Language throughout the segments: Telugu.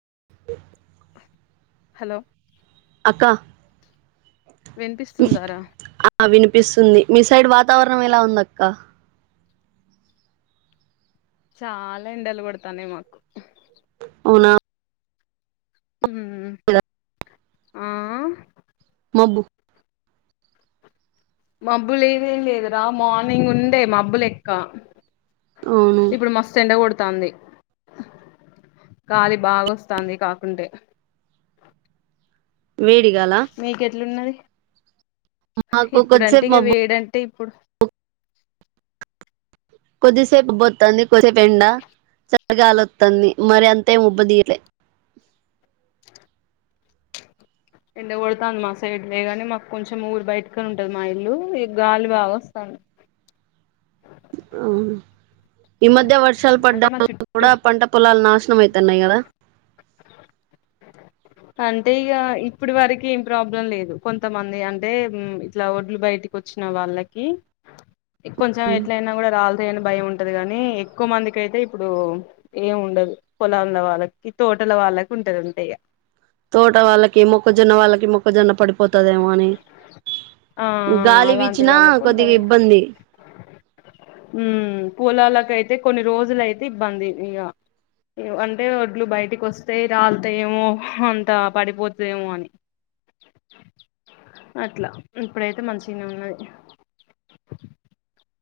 [inaudible] హలో అక్క ఈ వినిపిస్తుందారా ఆ వినిపిస్తుంది మీ సైడ్ వాతవరణం ఎలా ఉందక్క చాలా ఎండలు కొడతాన్నాయి మాకు అవునా ఉమ్ ఆ అబ్బో మబ్బులేదు ఏం లేదురా మార్నింగ్ ఉండే మబ్బులెక్క అవును ఇప్పుడు మస్తు ఎండ కొడుతాంది గాలి బాగొస్తోందికాకుంటే వేడిగాల మీకు ఎట్లున్నది మాకు ఇప్పుడంటే కొద్దిసేపు ఇక మబ్బు వేడంటే ఇప్పుడు కొద్దిసేపు మబ్బోత్తంది కొద్దిసేపు ఎండ చల్లగాలి వత్తంది మరీ అంతేమి ఉబ్బదియ్యాలే ఎండ కొడతాంది మా సైడ్ లేగాని మాకు కొంచెం ఊరు బయటకని ఉంటది మా ఇల్లు గాలి బాగా వస్తాంది [inaudible] ఆ ఈ మధ్య వర్షాలు అంటే పడ్డం మా వల్ల చుట్టూ కూడా పంట పొలాలు నాశనం అయి తన్నయి కదా అంటే ఇగ ఇప్పుడు వరకి ఏం ప్రాబ్లం లేదు కొంతమంది అంటే ఇట్లా ఒడ్లు బయ బయటికి వచ్చిన వాళ్లకి కొంచెం ఎట్లా అయినా రాల్ తయని భయం ఉంటది గాని ఎక్కువ మందికి అయితే ఇప్పుడు ఏం ఉండదు పొలం ఉన్న వాళ్ళకి తోటల వాళ్ళకి ఉంటది అంతే ఇగ తోట వాళ్ళకి మొక్కజొన్న వాళ్ళకి మొక్కజొన్న పడిపోతుదేమో అని ఆ గాలి అలాంటి వీచ్చినా కొద్దిగా ఇబ్బంది ఉమ్మ్ పూలాలకయితే కొన్ని రోజులయితే ఇబ్బంది ఇగ అంటే ఒడ్లు బయటికి వస్తే రాల్త ఏమో అంత పడిపోద్దెమో అని అట్లా ఇప్పుడైతే మంచిగానే ఉన్నది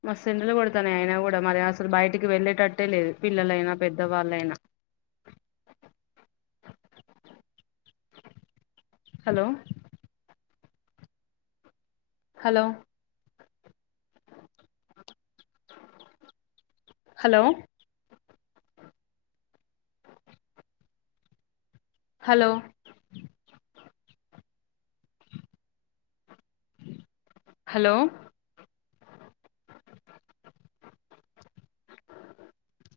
మస్తు ఎండలు కొడతనై అయినా కూడా మరి అసలు బయటికి వెళ్ళేటట్టే లేదు పిల్లలైనా పెద్దవాళ్ళైనా hello hello hello hello hello అ [inaudible]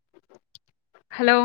హలో